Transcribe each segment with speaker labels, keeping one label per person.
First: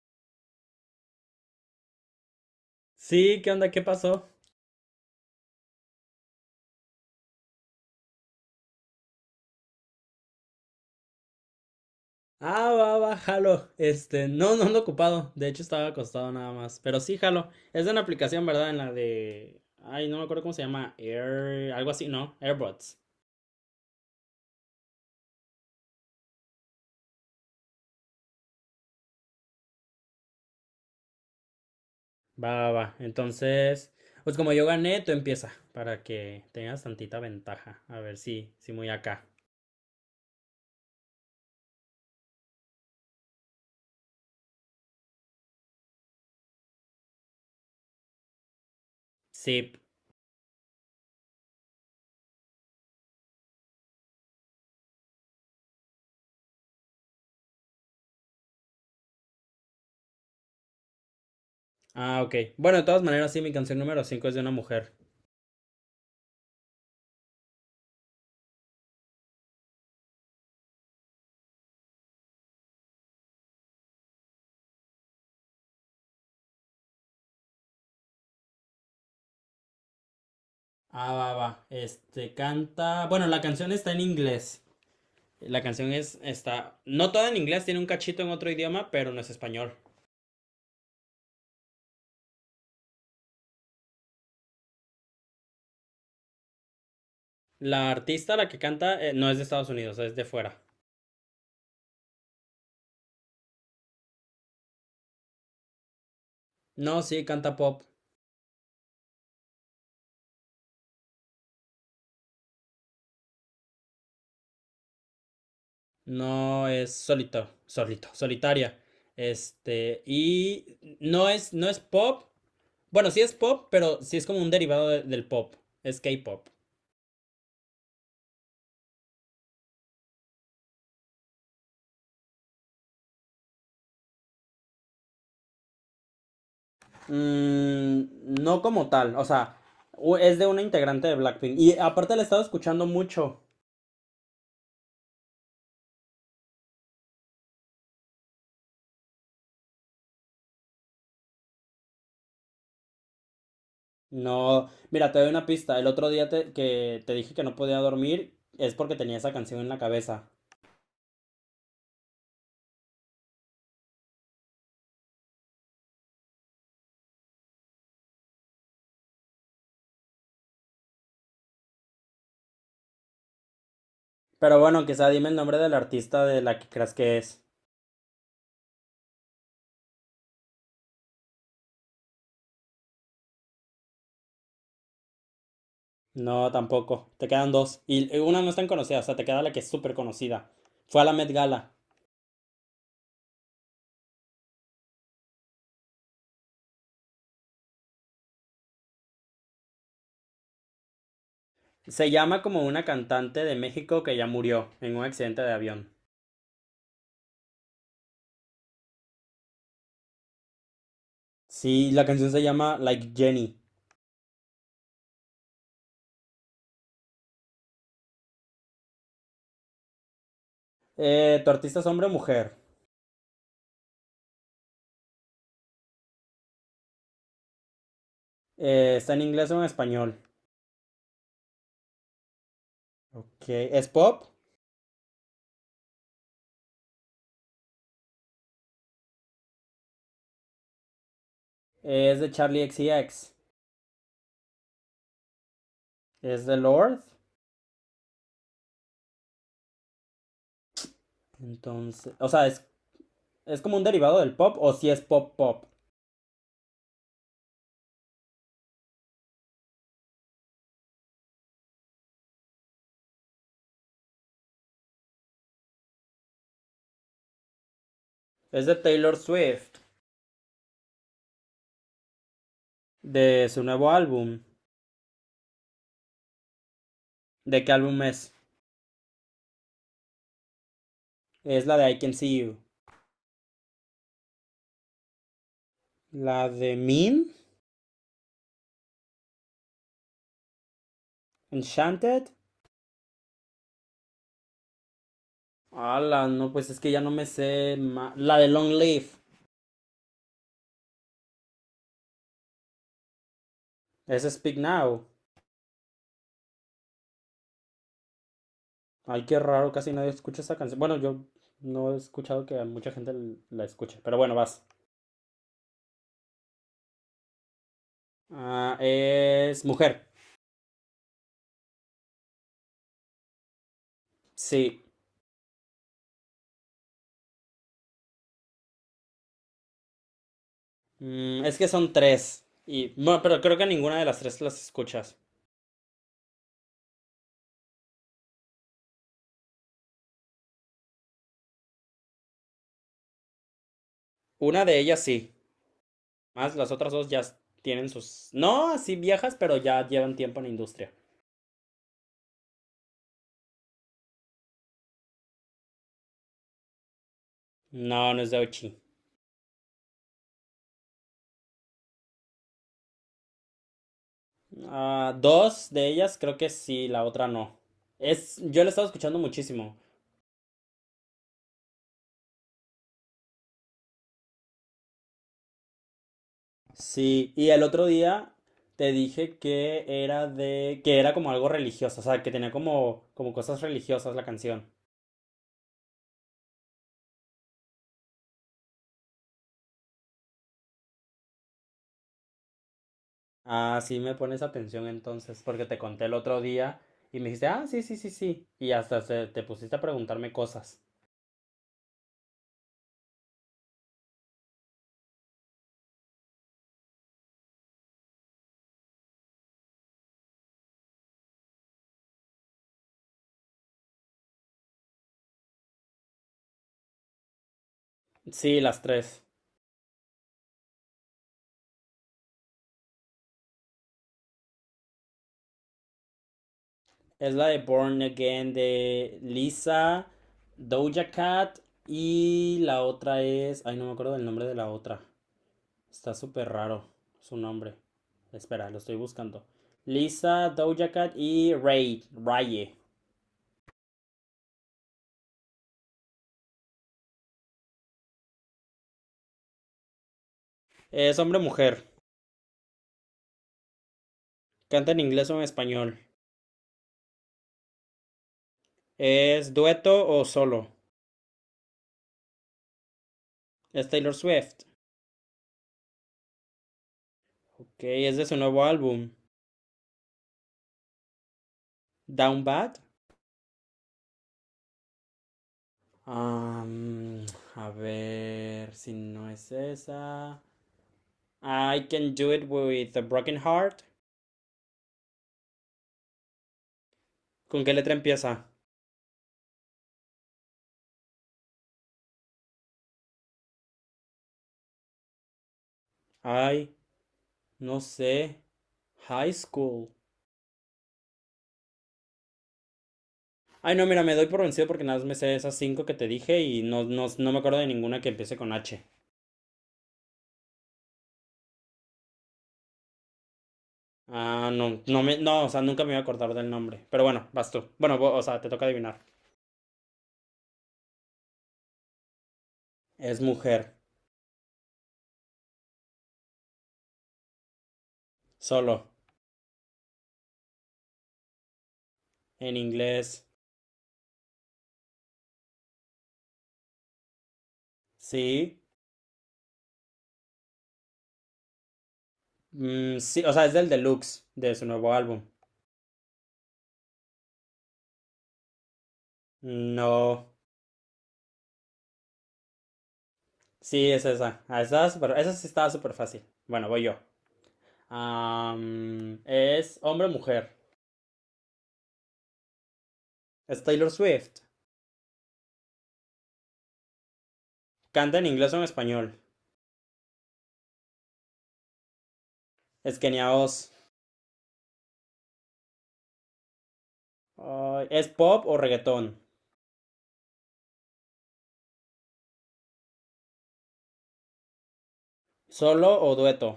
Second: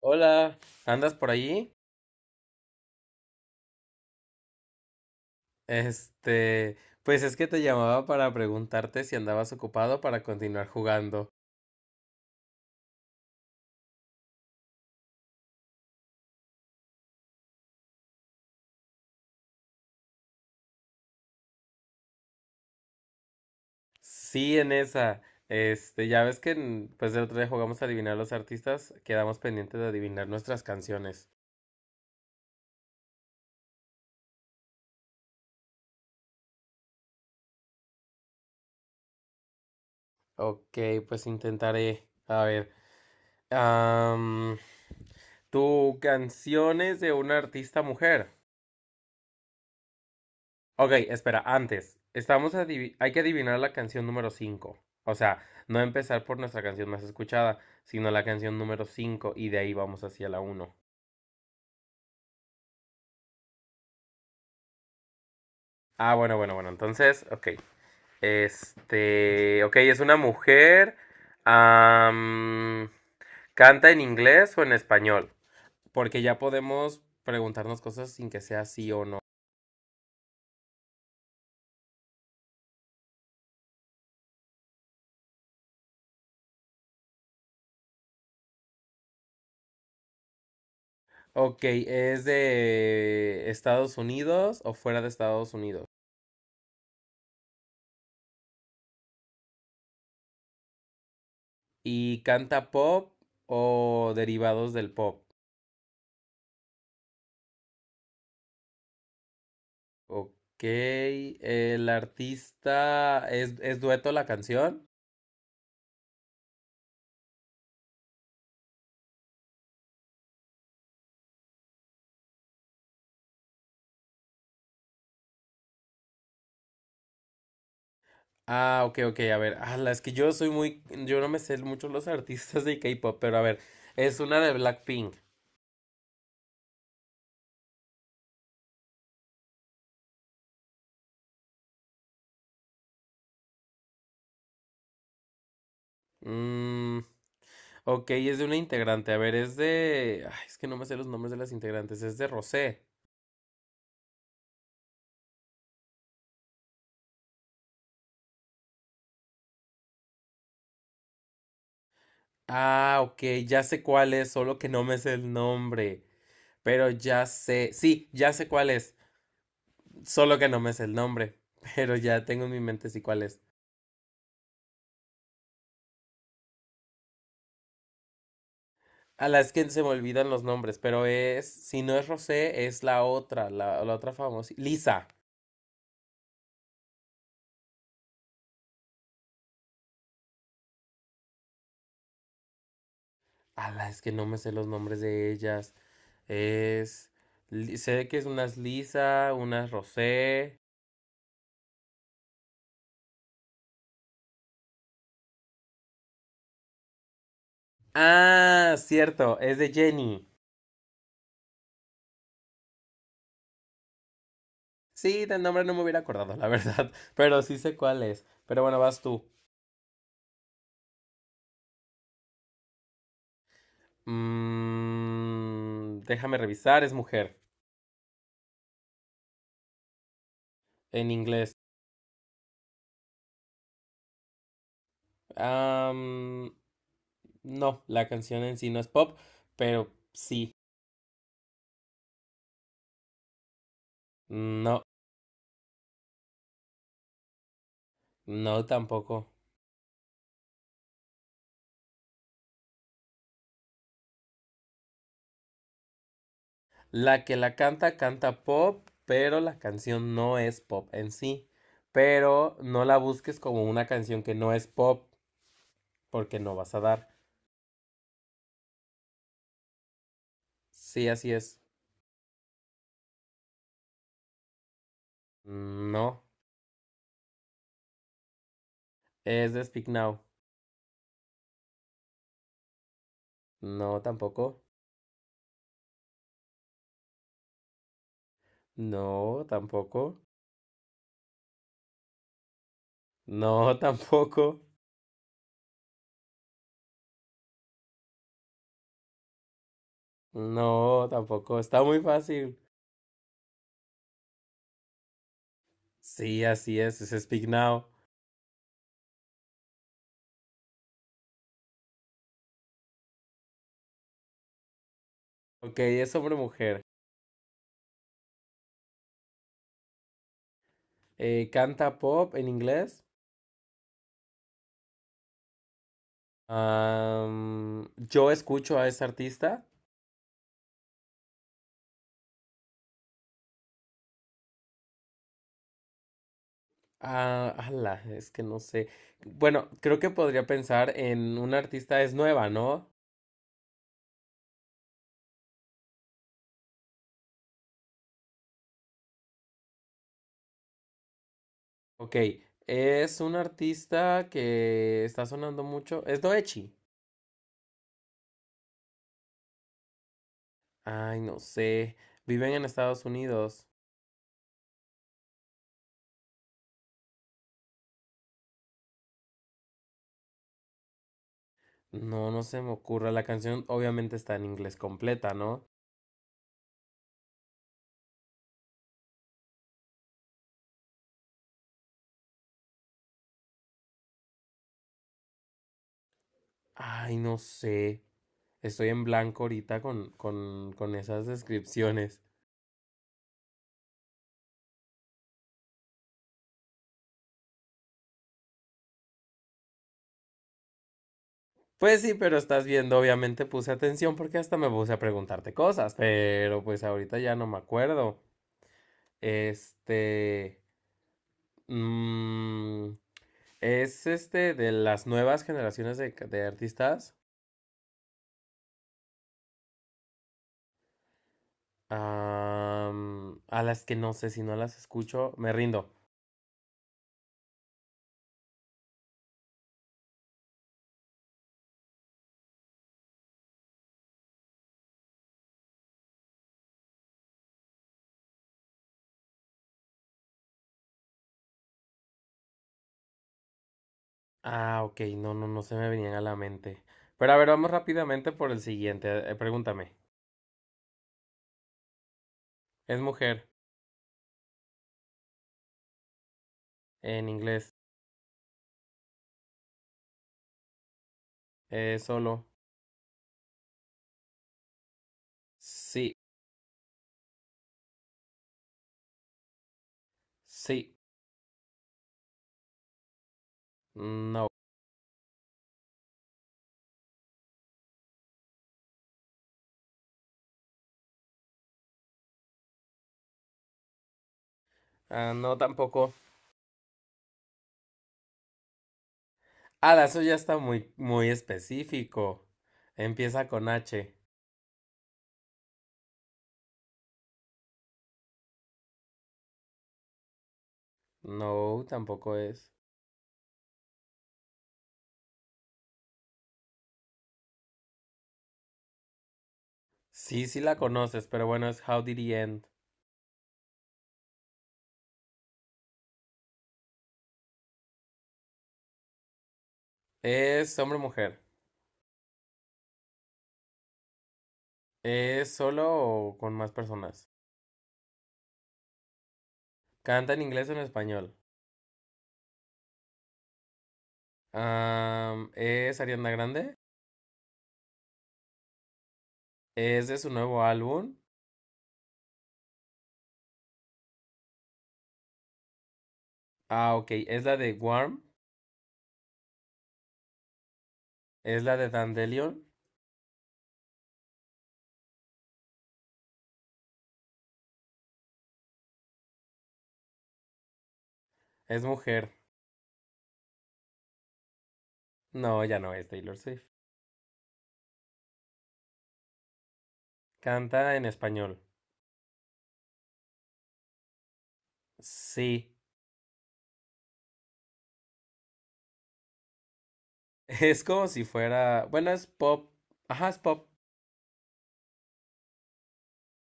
Speaker 1: Hola, ¿andas por allí?
Speaker 2: Sí, ¿qué onda? ¿Qué pasó?
Speaker 1: Este, pues es que te llamaba para preguntarte si andabas ocupado para continuar jugando.
Speaker 2: Ah, va, va, jalo. No ando ocupado. De hecho, estaba acostado nada más. Pero sí, jalo. Es de una aplicación, ¿verdad? En la de. Ay, no me acuerdo cómo se llama. Air. Algo así, ¿no? AirBots.
Speaker 1: Sí, en esa. Ya ves que pues el otro día jugamos a adivinar los artistas, quedamos pendientes de adivinar nuestras canciones.
Speaker 2: Va, va, va. Entonces, pues como yo gané, tú empieza. Para que tengas tantita ventaja. A ver si, sí, muy acá.
Speaker 1: Ok, pues intentaré. A ver, am, ¿tu canción es de una artista mujer?
Speaker 2: Sí.
Speaker 1: Ok, espera, antes, hay que adivinar la canción número 5. O sea, no empezar por nuestra canción más escuchada, sino la canción número 5 y de ahí vamos hacia la uno.
Speaker 2: Ah, ok. Bueno, de todas maneras, sí, mi canción número 5 es de una mujer.
Speaker 1: Ah, bueno, bueno, bueno, entonces, ok. Ok, es una mujer. am, ¿Canta en inglés o en español? Porque ya podemos preguntarnos cosas sin que sea sí o no.
Speaker 2: Ah, va, va. Canta. Bueno, la canción está en inglés. La canción es, está, no toda en inglés, tiene un cachito en otro idioma, pero no es español.
Speaker 1: Ok, ¿es de Estados Unidos o fuera de Estados Unidos?
Speaker 2: La artista, la que canta, no es de Estados Unidos, es de fuera.
Speaker 1: ¿Y canta pop o derivados del pop?
Speaker 2: No, sí, canta pop.
Speaker 1: Ok. ¿El artista es dueto la canción?
Speaker 2: No es solitaria. Y no es pop. Bueno, sí es pop, pero sí es como un derivado del pop. Es K-pop.
Speaker 1: Ah, ok, ok. A ver. Ah, es que yo soy muy. Yo no me sé mucho los artistas de K-pop, pero a ver. Es una de Blackpink.
Speaker 2: Mm, no como tal, o sea, es de una integrante de Blackpink. Y aparte la he estado escuchando mucho.
Speaker 1: Mm, ok, es de una integrante. A ver, es de. Ay, es que no me sé los nombres de las integrantes. Es de Rosé.
Speaker 2: No, mira, te doy una pista. El otro día que te dije que no podía dormir es porque tenía esa canción en la cabeza.
Speaker 1: Ah, ok, ya sé cuál es, solo que no me sé el nombre. Pero ya sé. Sí, ya sé cuál es. Solo que no me sé el nombre, pero ya tengo en mi mente sí cuál es.
Speaker 2: Pero bueno, quizá dime el nombre del artista de la que creas que es.
Speaker 1: A las que se me olvidan los nombres, pero es, si no es Rosé, es la otra, la otra famosa, Lisa.
Speaker 2: No, tampoco. Te quedan dos. Y una no es tan conocida, o sea, te queda la que es súper conocida. Fue a la Met Gala.
Speaker 1: A las que no me sé los nombres de ellas. Es, sé que es unas Lisa, unas Rosé.
Speaker 2: Se llama como una cantante de México que ya murió en un accidente de avión.
Speaker 1: Ah, cierto, es de Jenny.
Speaker 2: Sí, la canción se llama Like Jenny.
Speaker 1: Sí, del nombre no me hubiera acordado, la verdad, pero sí sé cuál es. Pero bueno, vas tú.
Speaker 2: ¿Tu artista es hombre o mujer?
Speaker 1: Mm, déjame revisar, es mujer,
Speaker 2: ¿Está en inglés o en español?
Speaker 1: en inglés.
Speaker 2: Ok, ¿es pop?
Speaker 1: Am, no, la canción en sí no es pop, pero sí.
Speaker 2: Es de Charlie X C X.
Speaker 1: No,
Speaker 2: Es de Lord.
Speaker 1: no tampoco.
Speaker 2: Entonces, o sea, es como un derivado del pop o si sí es pop pop.
Speaker 1: La que la canta, canta pop, pero la canción no es pop en sí. Pero no la busques como una canción que no es pop, porque no vas a dar.
Speaker 2: Es de Taylor Swift,
Speaker 1: Sí, así es.
Speaker 2: de su nuevo álbum.
Speaker 1: No,
Speaker 2: ¿De qué álbum es?
Speaker 1: es de Speak Now.
Speaker 2: Es la de I Can See You.
Speaker 1: No, tampoco.
Speaker 2: La de Mean,
Speaker 1: No, tampoco.
Speaker 2: Enchanted.
Speaker 1: No, tampoco.
Speaker 2: La no, pues es que ya no me sé. La de Long Live,
Speaker 1: No, tampoco. Está muy fácil.
Speaker 2: es Speak Now.
Speaker 1: Sí, así es Speak Now.
Speaker 2: Ay, qué raro, casi nadie escucha esa canción. Bueno, yo no he escuchado que mucha gente la escuche, pero bueno, vas.
Speaker 1: Ok, es sobre mujer.
Speaker 2: Ah, es Mujer.
Speaker 1: Canta pop en inglés.
Speaker 2: Sí.
Speaker 1: Yo escucho a esa artista.
Speaker 2: Mm, es que son tres. Y no, pero creo que ninguna de las tres las escuchas.
Speaker 1: Ah, ala, es que no sé. Bueno, creo que podría pensar en una artista, es nueva, ¿no?
Speaker 2: Una de ellas sí. Más las otras dos tienen sus. No, sí viejas, pero ya llevan tiempo en la industria.
Speaker 1: Ok, es una artista que está sonando mucho. Es Doechi.
Speaker 2: No, no es de Ochi.
Speaker 1: Ay, no sé. Viven en Estados Unidos.
Speaker 2: Ah, dos de ellas creo que sí, la otra no. Es, yo la estaba escuchando muchísimo.
Speaker 1: No, no se me ocurre. La canción obviamente está en inglés completa, ¿no?
Speaker 2: Sí, y el otro día te dije que era que era como algo religioso, o sea, que tenía como cosas religiosas la canción.
Speaker 1: Ay, no sé. Estoy en blanco ahorita con, con esas descripciones.
Speaker 2: Ah, sí me pones atención entonces, porque te conté el otro día y me dijiste, ah, sí, sí, sí, sí. Y hasta te pusiste a preguntarme cosas.
Speaker 1: Pues sí, pero estás viendo, obviamente puse atención porque hasta me puse a preguntarte cosas, pero pues ahorita ya no me acuerdo. Este... mm, es este de las nuevas generaciones de artistas.
Speaker 2: Sí, las tres.
Speaker 1: A las que no sé, si no las escucho, me rindo.
Speaker 2: Es la de Born Again de Lisa, Doja Cat y la otra es... Ay, no me acuerdo del nombre de la otra. Está súper raro su nombre. Espera, lo estoy buscando. Lisa, Doja Cat y Raye.
Speaker 1: Ah, ok, no, no, no se me venían a la mente. Pero a ver, vamos rápidamente por el siguiente. Pregúntame.
Speaker 2: Es hombre-mujer.
Speaker 1: Es mujer
Speaker 2: Canta en inglés o en español.
Speaker 1: en inglés.
Speaker 2: ¿Es dueto o solo?
Speaker 1: Solo.
Speaker 2: Es Taylor Swift.
Speaker 1: Sí.
Speaker 2: Ok, es de su nuevo álbum,
Speaker 1: Sí.
Speaker 2: Down Bad.
Speaker 1: No.
Speaker 2: Am, a ver si no es esa. I can do it with a broken heart.
Speaker 1: Ah, no, tampoco.
Speaker 2: ¿Con qué letra empieza?
Speaker 1: Ah, eso ya está muy, muy específico. Empieza con H.
Speaker 2: Ay, no sé. High school.
Speaker 1: No, tampoco es.
Speaker 2: Ay, no, mira, me doy por vencido porque nada más me sé esas cinco que te dije y no me acuerdo de ninguna que empiece con H.
Speaker 1: Sí, sí la conoces, pero bueno, es How Did He End.
Speaker 2: Ah, no, no, o sea, nunca me iba a acordar del nombre. Pero bueno, vas tú. Bueno, o sea, te toca adivinar.
Speaker 1: ¿Es hombre o mujer?
Speaker 2: Es mujer,
Speaker 1: ¿Es solo o con más personas?
Speaker 2: solo,
Speaker 1: ¿Canta en inglés o en español?
Speaker 2: en inglés.
Speaker 1: ¿Es Ariana Grande?
Speaker 2: Sí.
Speaker 1: ¿Es de su nuevo álbum?
Speaker 2: Mm, sí, o sea, es del deluxe de su nuevo álbum.
Speaker 1: Ah, ok. ¿Es la de Warm?
Speaker 2: No,
Speaker 1: ¿Es la de Dandelion?
Speaker 2: sí, es esa. Ah, esa, es súper- esa sí estaba súper fácil. Bueno, voy yo. Es hombre o mujer.
Speaker 1: ¿Es mujer?
Speaker 2: Es Taylor Swift.
Speaker 1: No, ya no es Taylor Swift.
Speaker 2: Canta en inglés o en español.
Speaker 1: Canta en español.
Speaker 2: Es Kenia Oz.
Speaker 1: Sí.
Speaker 2: Ay, es pop o reggaetón.
Speaker 1: Es como si fuera. Bueno, es pop. Ajá, es pop.
Speaker 2: Solo o dueto.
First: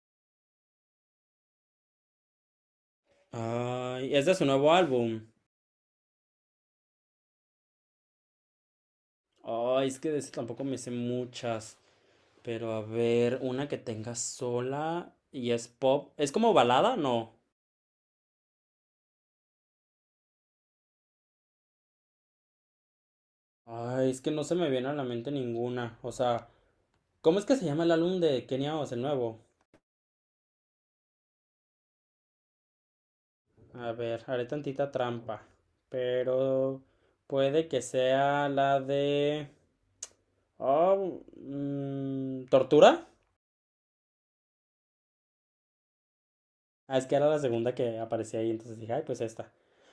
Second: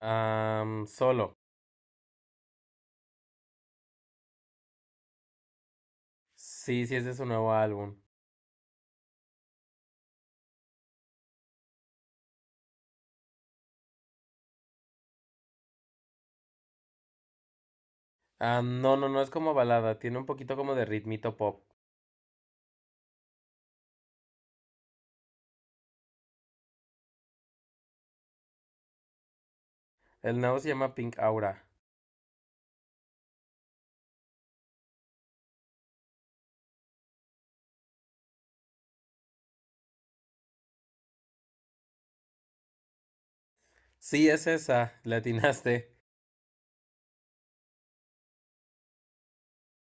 Speaker 1: Solo.
Speaker 2: Ay, es de su nuevo álbum.
Speaker 1: Sí, sí, es de su nuevo álbum.
Speaker 2: Ay, es que de ese tampoco me sé muchas. Pero a ver, una que tenga sola y es pop. ¿Es como balada? No.
Speaker 1: Ah, no, no, no es como balada. Tiene un poquito como de ritmito pop.
Speaker 2: Ay, es que no se me viene a la mente ninguna. O sea, ¿cómo es que se llama el álbum de Kenia Oz, el nuevo?
Speaker 1: El nuevo se llama Pink Aura.
Speaker 2: A ver, haré tantita trampa. Pero puede que sea la de... Oh, ¿tortura?
Speaker 1: Sí, es esa. Le atinaste.
Speaker 2: Ah, es que era la segunda que aparecía ahí, entonces dije, ay, pues esta.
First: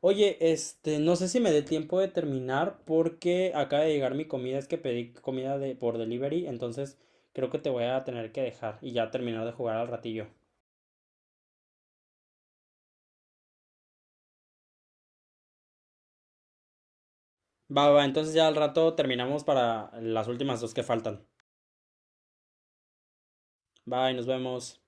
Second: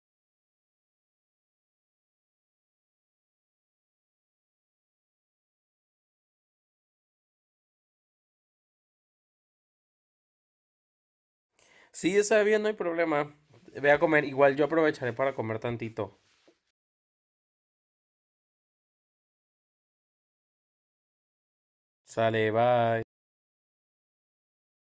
Speaker 2: Oye, no sé si me dé tiempo de terminar porque acaba de llegar mi comida, es que pedí comida por delivery, entonces creo que te voy a tener que dejar y ya terminar de jugar al ratillo.
Speaker 1: Sí, está bien, no hay problema. Ve a comer. Igual yo aprovecharé para comer tantito.
Speaker 2: Va, va, va, entonces ya al rato terminamos para las últimas dos que faltan.
Speaker 1: Sale, bye.
Speaker 2: Bye, nos vemos.